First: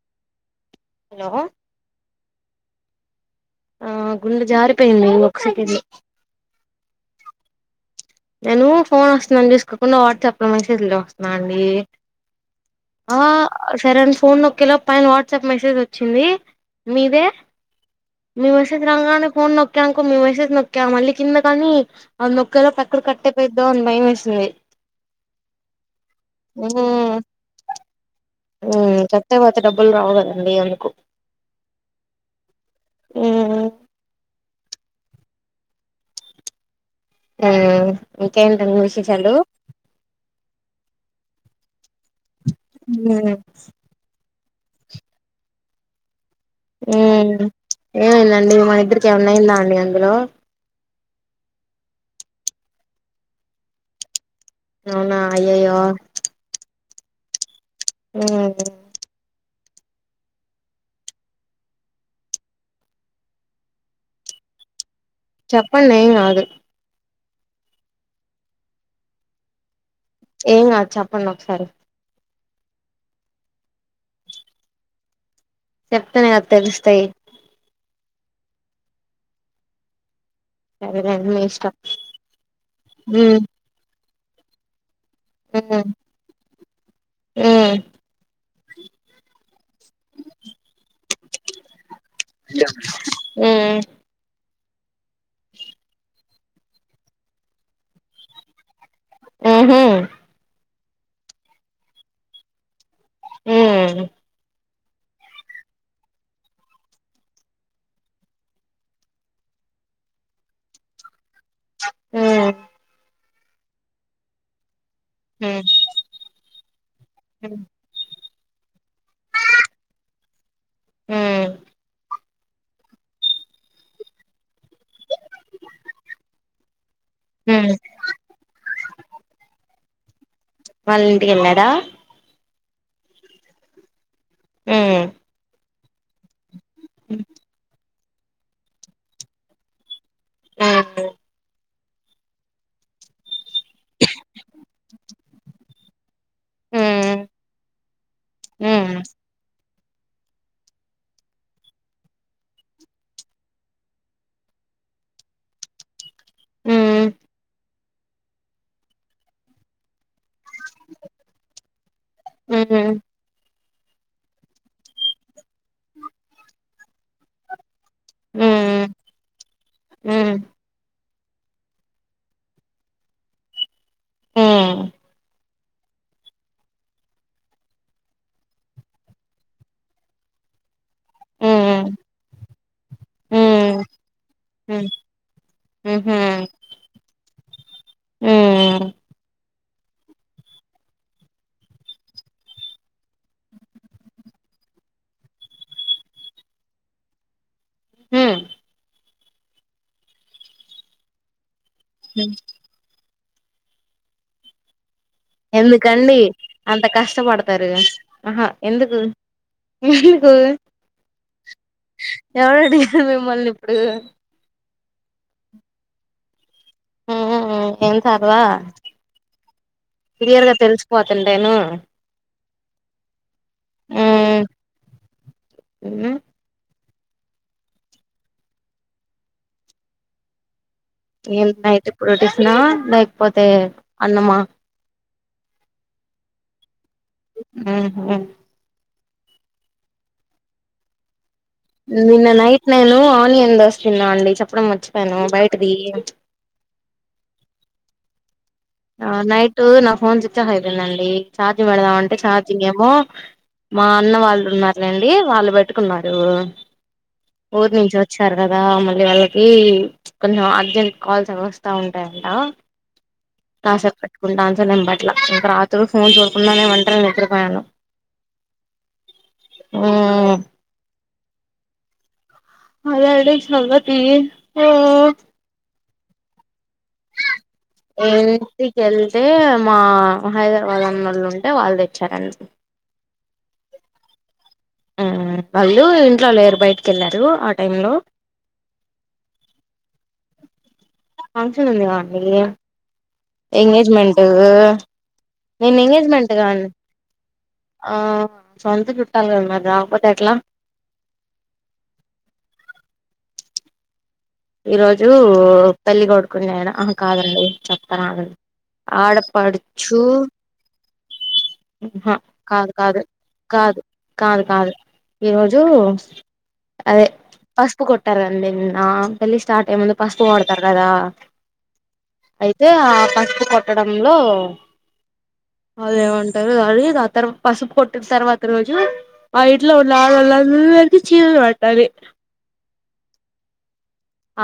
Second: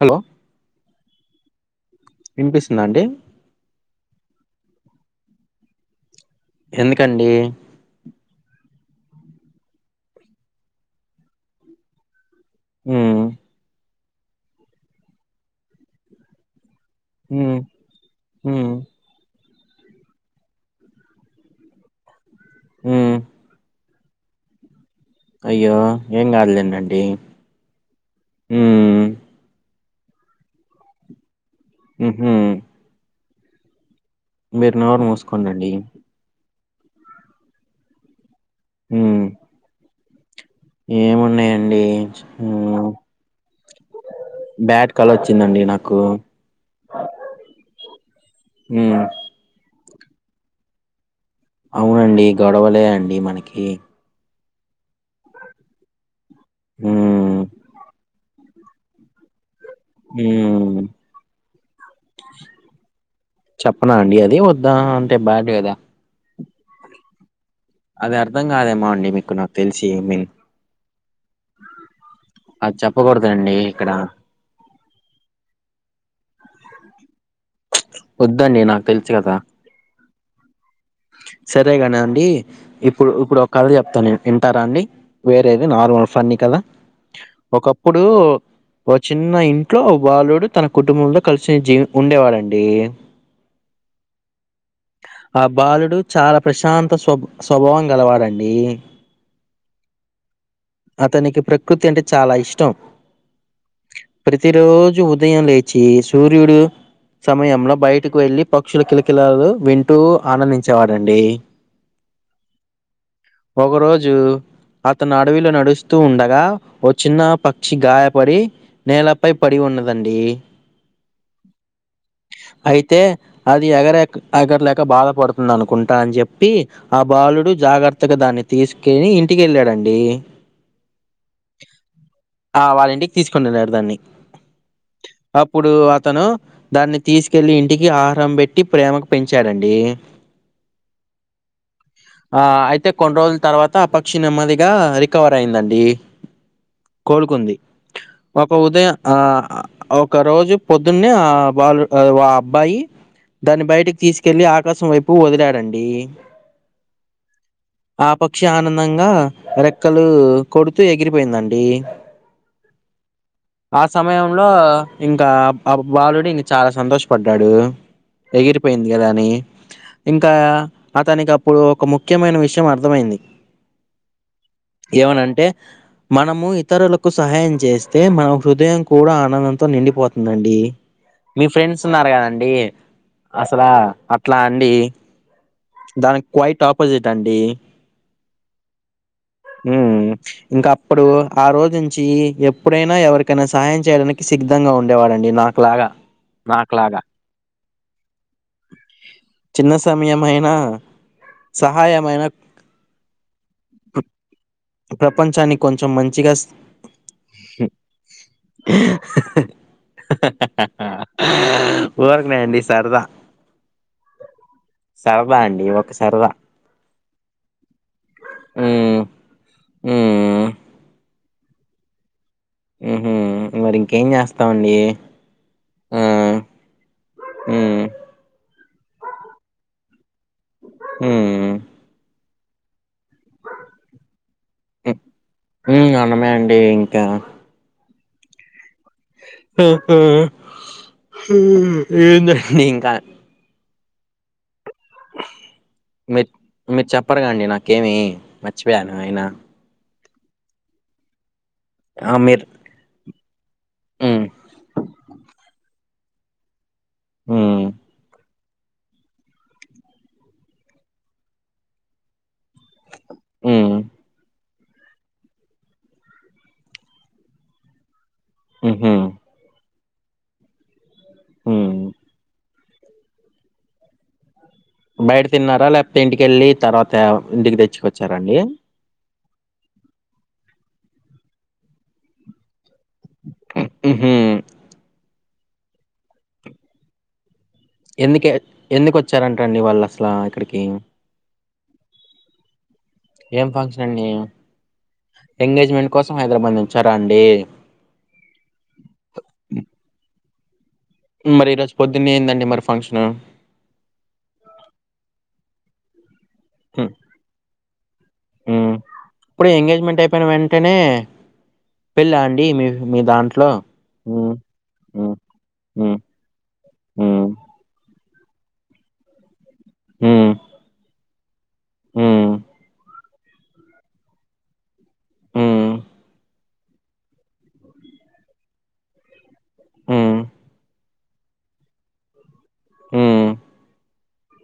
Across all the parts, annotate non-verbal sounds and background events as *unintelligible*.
Hello hello నిపిస్తుంద అండి ఆ గుండె జారిపోయింది ఒక సేకండు ఎందుకండి నేను ఫోన్ వస్తుందని చూసుకోకుండా వాట్సాప్ లో మే సే జ్ లు చుస్తున్నా అండి ఉమ్ ఆ సరన్ ఫోన్ నొక్కే లోపు పైన వాట్సాప్ మెసేజ్ వచ్చింది మీదే ఉమ్ మీ ఉమ్ మెసేజ్ రంగానే ఫోన్ నొక్ క్కినాంకో మి మేసేజ్ నొక్కా మళ్ళి కింద కానీ ఆద్ నొక్కెలోప్ ఇక్కడ ఉమ్ కట్టే పెద్ద గుంద్ భయమేసింది అయ్యో ఏం కాదులేండండి హుమ్ ఉమ్ చేతేపోతె డబ్బులు రావు కదండి అందుకు మ్ హు మ్మ్ మీరు నోరు మూసుకోండండి మ్మ్ కేంటన్ ఉమ్ విశేషాలు ఏమున్నాయండి హు బ్యాట్ కల వచ్చిందండి నాకు హు ఏమైందండి మన ఉమ్ ఇద్దరికి ఏమన్నాయిందా అండి అ లో అవునండి గొడవలే అండి మనకి అవునా అయ్యయ్యో హు ఊ ఉమ్ చెప్పనా అండి అది వద్దా బ్యాడ్ కదా చెప్పండి ఎంకాదు అది అర్థం కాదేమో అండి మీకు నాకు తెల్స్ ఏం కాద్ చెప్పండి ఒకసారి అద్ చెప్పకూడదండి ఇక్కడ చెప్తనే కద తెలుస్తయ్ వద్దండి నాకు తెలుసు కదా సరేలేండి మీ ఇష్టం సరేగాని అండి ఇప్పుడు మ్మ్ ఇప్పుడు ఒక కథ చెప్తా నేన్ వింటార అండి వేరేది మ్మ్ నార్మల్ ఫన్ని కథ మ్మ్ ఒకప్పుడు ఓ చిన్న ఇంట్లో ఓ బాలుడు తన కుటుంబంలో కలిసిన్ జీవ్ ఉండేవాడండి మ్మ్ ఆబ్ బాలుడు చాలా ప్రశాంత స్వబ్ స్వభావం గలవాడండి. ఉహు అతనికి ప్రకృతి అంటే చాలా ఇష్టం. మ్మ్ ప్రతిరోజ్ చి ఉదయం లేచి, సూర్యుడు సమయంలో బయటకు వెళ్ళి పక్షుల కిలకిలాలు వింటూ ఆనందించేవాడండి హూ ఒక రోజు అతను అడవిలో నడుస్తూ ఉండగా ఓ చిన్న మ్మ్ పక్షి గాయపడి నేలపై పడి ఉన్నదండి. హు అయితే అది ఎగరేక్ ఎగరలేక బాద పడుతుంది అనుకుంటా అని చెప్పి ఆ బాలుడు మ్మ్ జాగర్తగా దాన్ని తీసు కేనీ ఇంటికెళ్ళాడండి. వాళ్ళింటికి ఎళ్ళాడా? తీసుకుని ఆది ఆడ్ దాన్ని అప్పుడు ఆ తను దాన్ని తీసుకెళ్ళి ఇంటికి ఆ హరం పెట్టి, ప్రేమకు పెంచాడండి. ఆహ్ ఆ అయితే కొన్ని రోజులు తర్వాత ఆ పక్షి నెమ్మదిగా రికవర్ అయిందండి. మ్మ్ కోలుకుంది ఒక ఉదయ మ్మ్ ఆ ఒక రోజు పొద్దున్నే ఆ బాలుడు ఆ అబ్బాయి దాన్ని బయటకి తీసుకెళ్ళి ఆ కాసం వైపు వదిలాడండి ఉ ఆ పక్షి ఆనందంగా రెక్ క్కలు కొడుతూ ఎగిరిపోయిందండి మ్మ్ ఆ సమయంలో ఇంక ఆ బాలుడు ఇంగ చాలా సంతోషపడ్డాడు మ్మ్ మ్మ్ ఎగిరిపోయింది గదా అని మ్మ్ ఇంకా మ్మ్ అతనికి అప్పుడు ఒక ముఖ్యమైన విషయం అర్థమైంది మ్మ్ ఏమని అంటే మనము ఇతరులకు సహాయం చేస్తే మన హృదయం కూడా ఆనందంతో నిండిపోతుందండి మీ ఫ్రెండ్స్ ఉన్నారు గదండి అసలా ఇట్లా అండి మ్మ్ దానికి కువైట్ ఆపోజిట్ అండి మ్మ్ ఉ ఇంక అప్పుడు ఆ రోజు నుంచి ఎప్పుడైనా ఎవరికైనా సహాయం చేయడానికి సిద్ధంగా ఉండేవాడు అండి నాకు లాగా నాకులాగా మ్మ్ చిన్న సమయం అయినా సహాయమైన మ్మ్ హు ఎందుకండి అంత కష్టబడతారు ఆహా ఎందుకు ఎందుకు ఊరకనే అండి ఎవరు సరదా అడిగారు మిమ్మల్ని ఇప్పుడు సరదా అండి ఒక సరదా హు ఏం సరదా ఉమ్ ఉమ్ క్లియర్ గా తెలిసిపోద్ ఉంటేను ఉహూ హూ మరి ఇంకేం చేస్తామండి హూ ఉ ఉమ్ ఏం అయితే ఫూడీస్ నా లాక్ పోతే అన్నమ ఉమ్ ఉమ్, అన్నమే అండి ఇంకా ఆ ఆ హుహు నిన్న నైట్ నేను ఆనియన్ దోస్ చిన్నా అండి చెప్పడం మచ్చి మీర్ మీరు చెప్పరుగా అండి నాకేమి మర్చిపోయాను ఆ అయినా నైటూ న ఫోన్ స్విచ్ ఆఫ్ ఐపెందండి ఛార్జింగ్ పెడ్దాం ఆ అంటే మీరు ఛార్జింగ్ ఏమో మా అన్న మ్మ్ వాళ్ళు ఉన్నరులేండి వాళ్ళు బె పెట్టుకున్నారూ మ్మ్ ఊరు నించి ఒచ్చారు కదా మళ్ళీ వాళ్ళకీ కొంచెం అర్జెంట్ కాల్స్ అ ఒస్తా ఉంటాయంట *inaudible* కాసెప్ పెట్టుకుంటా అం పట్ల ఇంకా రాత్రోడు ఫోన్ చూడకుండానే ఒంటరిగా నిద్రపోయాను ఉహు ఊ హు అదండి నత్ ఈ ఊ బయట తిన్నారా లేకపోతే ఇంటికి ఎళ్ళి తర ఈన్టీకెళ్తె మా హైద వాళ్ళన్నోల్లుంటే వాళ్ళు తెచ్చారండి ఉహు ఆ వాళ్ళు ఇంట్లో లేరు బయటికిళ్ళారు ఎందుకె ఎందుకు ఒచ్చారంటండి వాళ్ళు అస్లా కిడికి ఫంక్షన్ ఉంది మాకి ఏం ఫంక్షన్ అండి ఎంగేజ్మెంటూ నేను కోసం ఎంగేజ్మెంట్ హైదరాబాద్ కాడి నుంచారా అండి సొంత చుట్టాల్ గద మరి రాకపోతే ఎట్లా మరి ఈరోజ్ పొద్దున్నె ఏందండి మరి ఫంక్షన్ ఈ రోజూ పెల్లిగొడ్ కొన్నాయ ఆ కాదండి చెప్తానాగడ్ మ్మ్ ఇప్పుడు ఆడపడుచు ఎంగేజ్మెంట్ అయిపోయిన వెంటనే హా పెళ్ళా అండి కాదు మీ మీ కాదు దాంట్లో కాదు మ్మ్ కాదు కాదు మ్మ్ ఈరోజూ మ్మ్ అదే హ్మ్. పసుపు కొట్ తరండి నా పెలిస్ స్టార్ట్ అయి ముందు పస్పు హ్మ్. కొడ్తారు గదా హ్మ్. ఐతే ఆ ప స్పు కొట్టడంలో హ్మ్. వాళ ఏమంటారు అది కా ఆ తర్వా పసుపు కొట్టిన తర్వాత రోజు ఆ ఇంట్లొ హ్మ్. అడాలందర్ చివ వట్టాలి ఊ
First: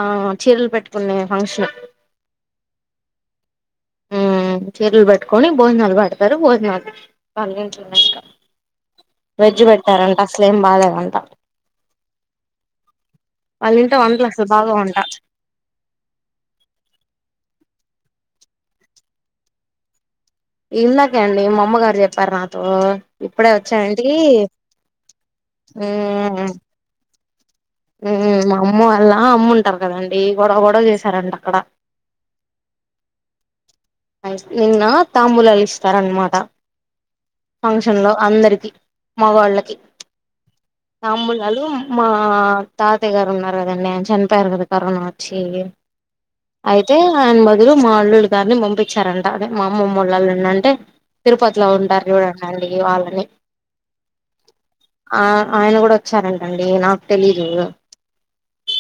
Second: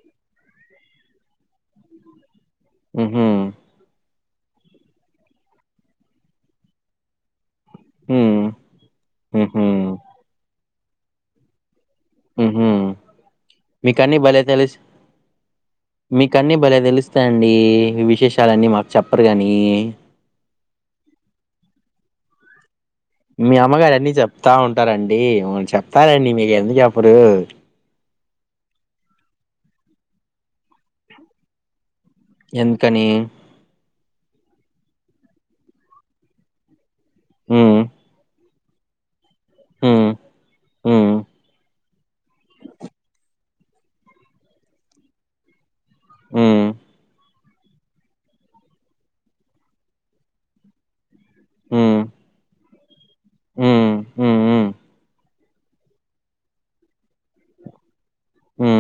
ఆ చీరలు పెట్టుకునే ఫంక్షను ఉహు ఉ చీరల్ పెట్టుకని భోజనాలు పెడ్తారు భోజనాలు హ్మ్. వెజ్జ్ హుహు. పెట్టారంట అసలు ఏం బాలే అంట హ్మ మీకన్ని వంటలు భలే అసలు తెలుస బాగోవంట మీకన్ని భలే తెలుస్తాయండి విశేషాలన్నీ మాకు చెప్పరుగాని ఇందాకే అండి మా అమ్మగారు చెప్పారు నాతో ఇప్పుడే మీ అమ్మగారు వచ్చానంటీ అన్ని చెప్తా ఉంటారండి చెప్తారండి మీకు ఎందుకు చెప్పరు హ్మ మా అమ్మ వాళ్ళ అమ్మ ఉంటారు కాదండీ గొడవ గొడవ చేశారంట అక్కడ ఎందుకని నిన్న తాంబూలాలు ఇస్తార అనమాట హ్మ్. ఫంక్షన్ లో అందరికి మవాళ్ళకి హ్మ్. హ్మ్. తంబూలాలు మా తత్తయ్య గారు ఉన్నారు కదండి ఆయన చనిపోయారు కదా కరోనా వచ్చి హ్మ్. అయితే అన్బ ఎరు మా అల్లులు గారిని పంపించారంట అదే మా అమ్మమ్మ వాళ్ళ అల్లుని అంటే తిరుపతిలో ఉంటారు చూడండి *unintelligible* వాళ్ళని హ్మ హ్మ హ్మ హ్మ ఆ ఆయన కూడా వచ్చారంటండి నాకు తెలీదు హ్మ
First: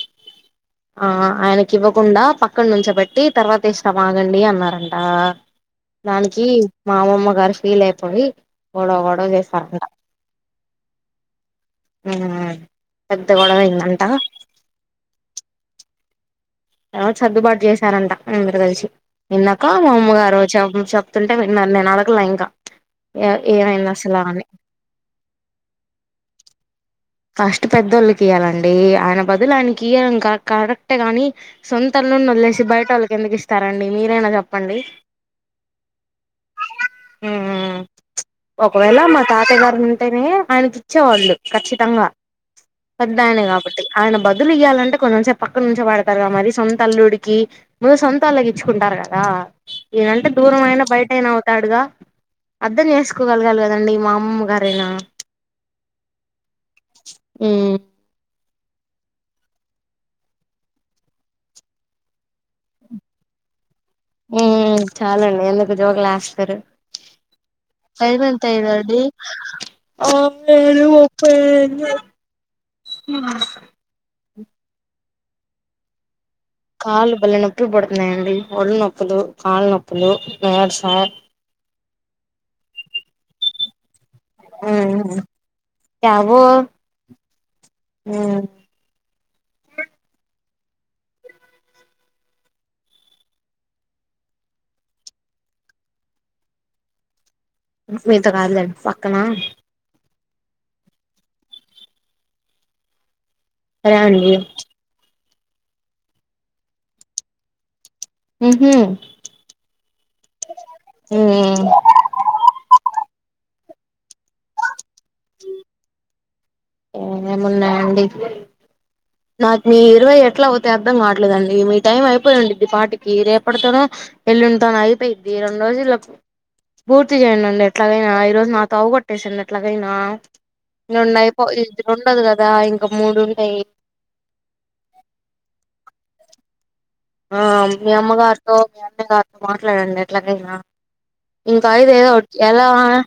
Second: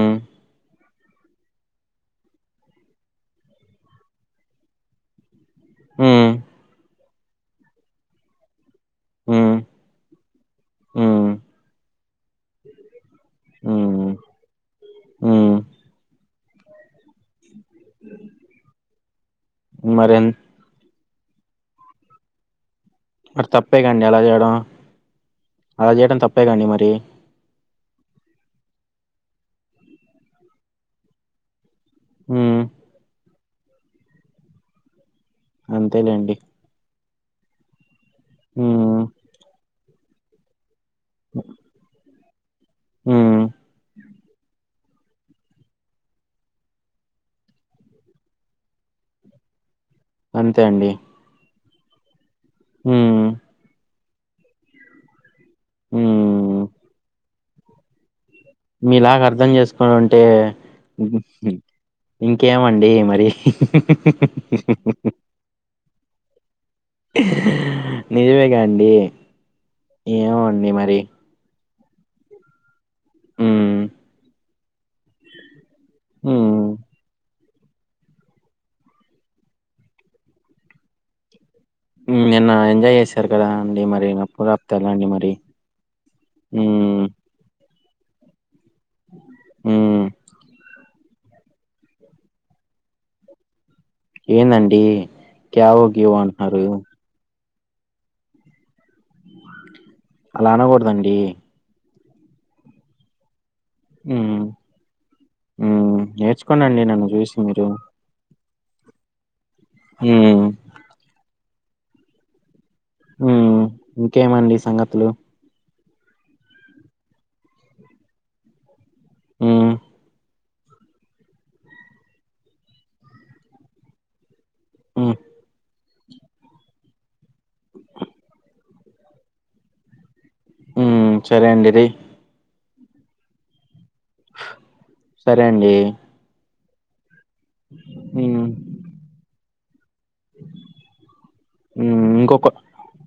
ఆ ఆయనకి ఇవ్వకుండా పక్కన నుంచ పెట్టి తర్వాత ఇస్తా ఆగండి అన్నారంట హ్మ్. దానికి మా అమ్మమ్మ గర్ ఫీల్ అయిపోయి గొడవ గొడవ హ్మ్. హ్మ్. చేశారంట హ్మ్. ఆ పెద్ద గొడవ అయిన్ హ్మ్. హ్మ్. ఎ సర్దుబాటు చేశారంట అందరూ కలిసి ఇందాక మా అమ్మ మరెన్ గారు *unintelligible* తుంటే వినాన్ నేను అడగలే ఇంకా ఏ మరి తప్పే ఏమైంది కండి అసలు అలా అని చేయడం అలా చేయడం తప్ప అంతేగా అండి మరి ఫస్ట్ పెద్దోళ్ళుకి ఇయాలండి ఆయన బదులు ఆయనకి ఇయాడం క కరెక్టే కాని సొంత అల్లుని హ్మ్. వదిలేసి బయటళ్ళకి ఎందకి ఇస్తం సరండి మీరేనా చెప్పండి అంతేలేండి ఉ ఉ ఉ ఒకవేళ మా తాతగారి నేనే ఆయనకి ఇచ్చేవాళ్ళు ఖచ్చితంగ పెద్ద హ్మ్. ఆయనే కాబట్టి ఆయన బదులు ఇయ్యాలంటే కొంచం సేపు పక్క నుంచ పడతారుగాద మరి సొంత అల్లుడికి ముందు సొంత వాళ్ళకి ఇచ్చుకుంటారు కదా ఏనంటే దూరం అంతే అయినా అండి. బయట అనా అవుతాడుగా అర్థం హ్మ్. చేసుకోగలగాలి కదండి మా హుమ్ గారేనా ఉమ్ ఉమ్ మీలాగ అర్థం చేసుకోని ఉంటే ఇంకేమండి మరి ఉ చాల అండి ఎందుకు జోకులేస్తారు టైమ్ ఎంత నిజమేగా అండి. అయిందండి ఏమో అండి ఆరు మరి. ముప్పై ఐదు న ఉ ఉమ్మ్ కాళ్ళు బలే నొప్పులు పెడుతున్నాయండి ఒళ్ళు నొప్పులు కాళ్లు నొప్పులు నీరస నిన్న ఎంజాయ్ చేశారు. కదా అండి మరి చెప్తారా అండి ఉమ్ మరి హ్మ్మ్ హుమ్ ఏందండి క్యావో గివో అంటున్నారు మీతో కాదు లేండి పక్కన అలా అనకూడదండి సరే అండి హూ నేర్చుకోండి అండి నన్ను చూసి మీరు ఉహూ హూ హ్మ్మ్ హు ఇంకేమండి ఈ సంగతి లు ఏమేం వున్నాయండి నాకు హ్మ్ ఈ ఇరవై ఎట్లా అర్థంవట్లేదండి మీ టైం అయిపోయి ఉంటది ఇ పాటికి రేపటితోనో ఎల్లుడితో హ్మ్ అయిపోయిద్ది రెండు రోజు ల్లో పూర్తి చేయడిండి ఎట్లాగైనా ఈ రోజు నా తవ కొట్టేసడి ఎట్లాగైనా హ్మ్ రొండుఐపో సరే యయ్ అండి ఇది రే రెండవది కదా ఇంకా ఒక మూడుంటాయ్. సరే అండి ఆ మీ అమ్మ హ్మ్ గారితో మీ అన్న గారి మాట్లాడండి ఏట్లగైన ఇంకా ఐదు ఏదోఓటి ఎలా మరి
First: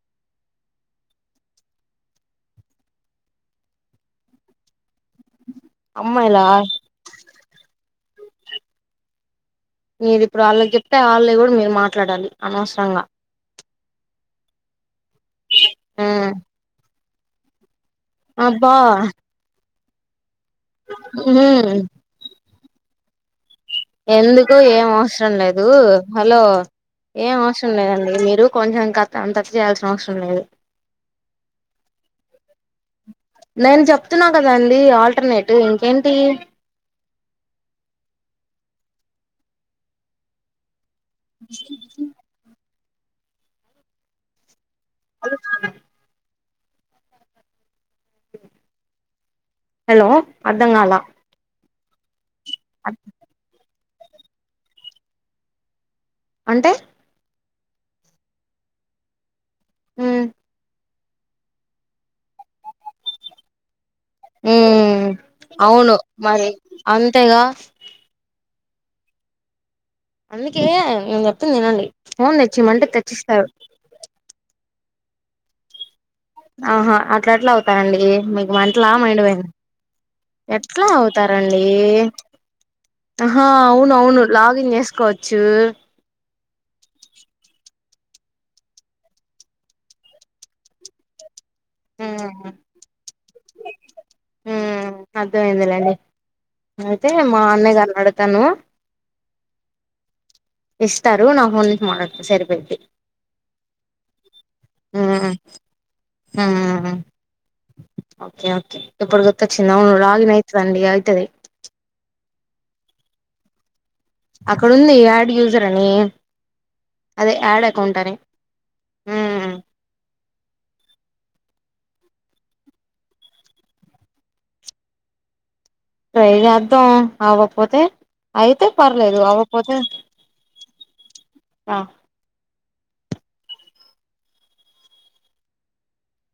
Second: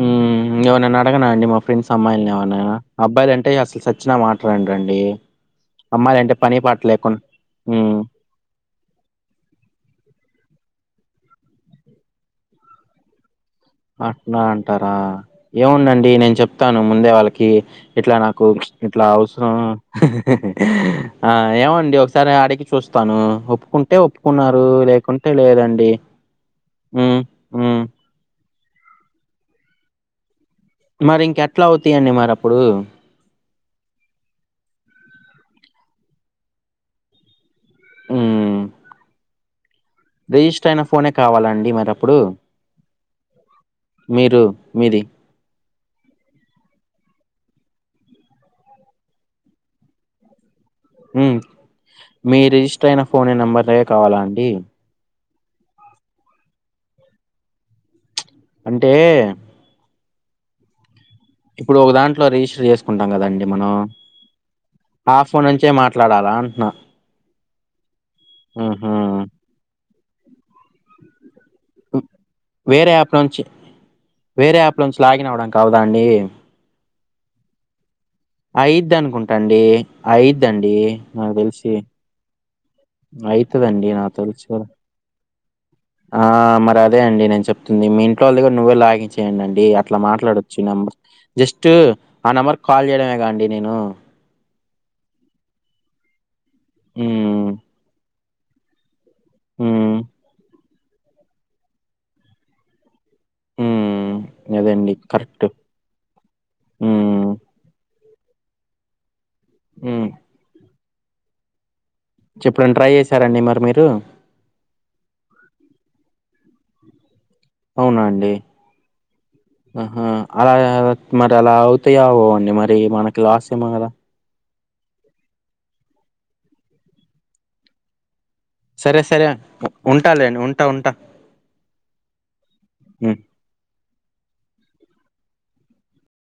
ఉం ఏవారినన్న అడగనా అండి మా ఫ్రెండ్స్ అమ్మాయిలని ఏవరినైన అబ్బాయిలు అంటే అసలు సచ్చిన మాట్లాడండి అమ్మాయిలు అంటే అమ్మాయిలా పని పాట లేకుండా ఉ మీరు ఇప్పుడు వాళ్ళకి చెప్తే వాళ్ల కూడా మీరు మాట్లాడాలి అనవసరంగా అట్నా అంటారా ఆ ఏముండండి నేను చెప్తాను ముందే వాళ్ళకి కి ఇట్లా నాకు అబ్బా ఇట్లా అవసరం *inaudible* ఆ ఉమ్ ఏమండి ఒకసారి ఆడికి చూస్తాను ఒప్పు ఎందుకు ఏం అవసరం లేదు హలో హ్మ్ ఏం అవసరం హ్మ్ లేదండి మీరు కొంచెం *unintelligible* అంత చేయాల్సిన అవసరం లేదు మరి ఇంక ఎట్లా అవుతాయండి మరి అప్పుడు నేను చెప్తున్నా కదాండి ఆల్టర్నేటివ్ ఇంకేంటి ఉమ్మ్ రిజిస్టర్ అయిన ఫోనే కావాలండి మరి అప్పుడు మీరు మీది హలో అర్థంకాలే హ్మ్. మీ రిజిస్ట అయిన ఫోనే నంబర్ లే కావాలా అండి అంటే అంటే ఉమ్మ్ ఇప్పుడు ఒక దాంట్లో రిజిస్టర్ చేసుకుంటాం కదండి మనం ఉ ఆ ఫోన్ నుంచే అవును మాట్లాడాలా మరి అంతేగా ఉమ్మ్ అందికే వ తినండి హ్మ్. ఫోన్ తెచ్చి మంటే తెచ్చిస్తారు లొంచి లాగిన్ అవ్వడానికి అవ్వదా అండి ఆహా అట్లా అట్లా అవుతాయండి అయిద్దనుకుంటాండి అయిద్దండి నాకు తెలిసి ఆహ అయితదండి నాకు అవునవును తెలిసి. లాగిన్ చేసుకోవచ్చు ఆ! మరి అదే అండి నేను చెప్తుంది మీ ఇంట్లో వాళ్ళది కూడ నువ్వే లాగిన్ చేయయండి అండి అట్లా మాట్లాడోచ్చు ఈ నెంబర్ జస్ట్ ఆ నెంబర్ కాల్ చేయడమే కా అండి నేను హు అర్థమైందిలేండి అయితే మా హ్మ్. అన్నయ్య గారిని అడ్ తాను హు ఇస్తారు నా ఫోన్ నుంచి మాట్లాడుత సరిపోఇద్ది హు అదేండి ఉమ్ కరెక్ట్ హు ఉమ్ ఓకే ఓకే ప్పుడు చ్చనవ్ లాగిన్ అయితదండి అద్ తది చెప్పడన్న ట్రై చేశార అండి మరి మీరు అక్కడ ఉంది యాడ్ యూజర్ అని అదే యాడ్ అకౌంట్ అవునా అదే అండి? హ్మ్ ఆహా! అలా ఏ మరి అలా అవుతాయే అవ్వవో అండి మరి మనకి లాస్ ఏమో కదా ట్రై చేద్దాం ఆవ్వకపోతే సరే సరే ఉంటా లేండి ఉంటా ఉంటా ఆ హ్మ్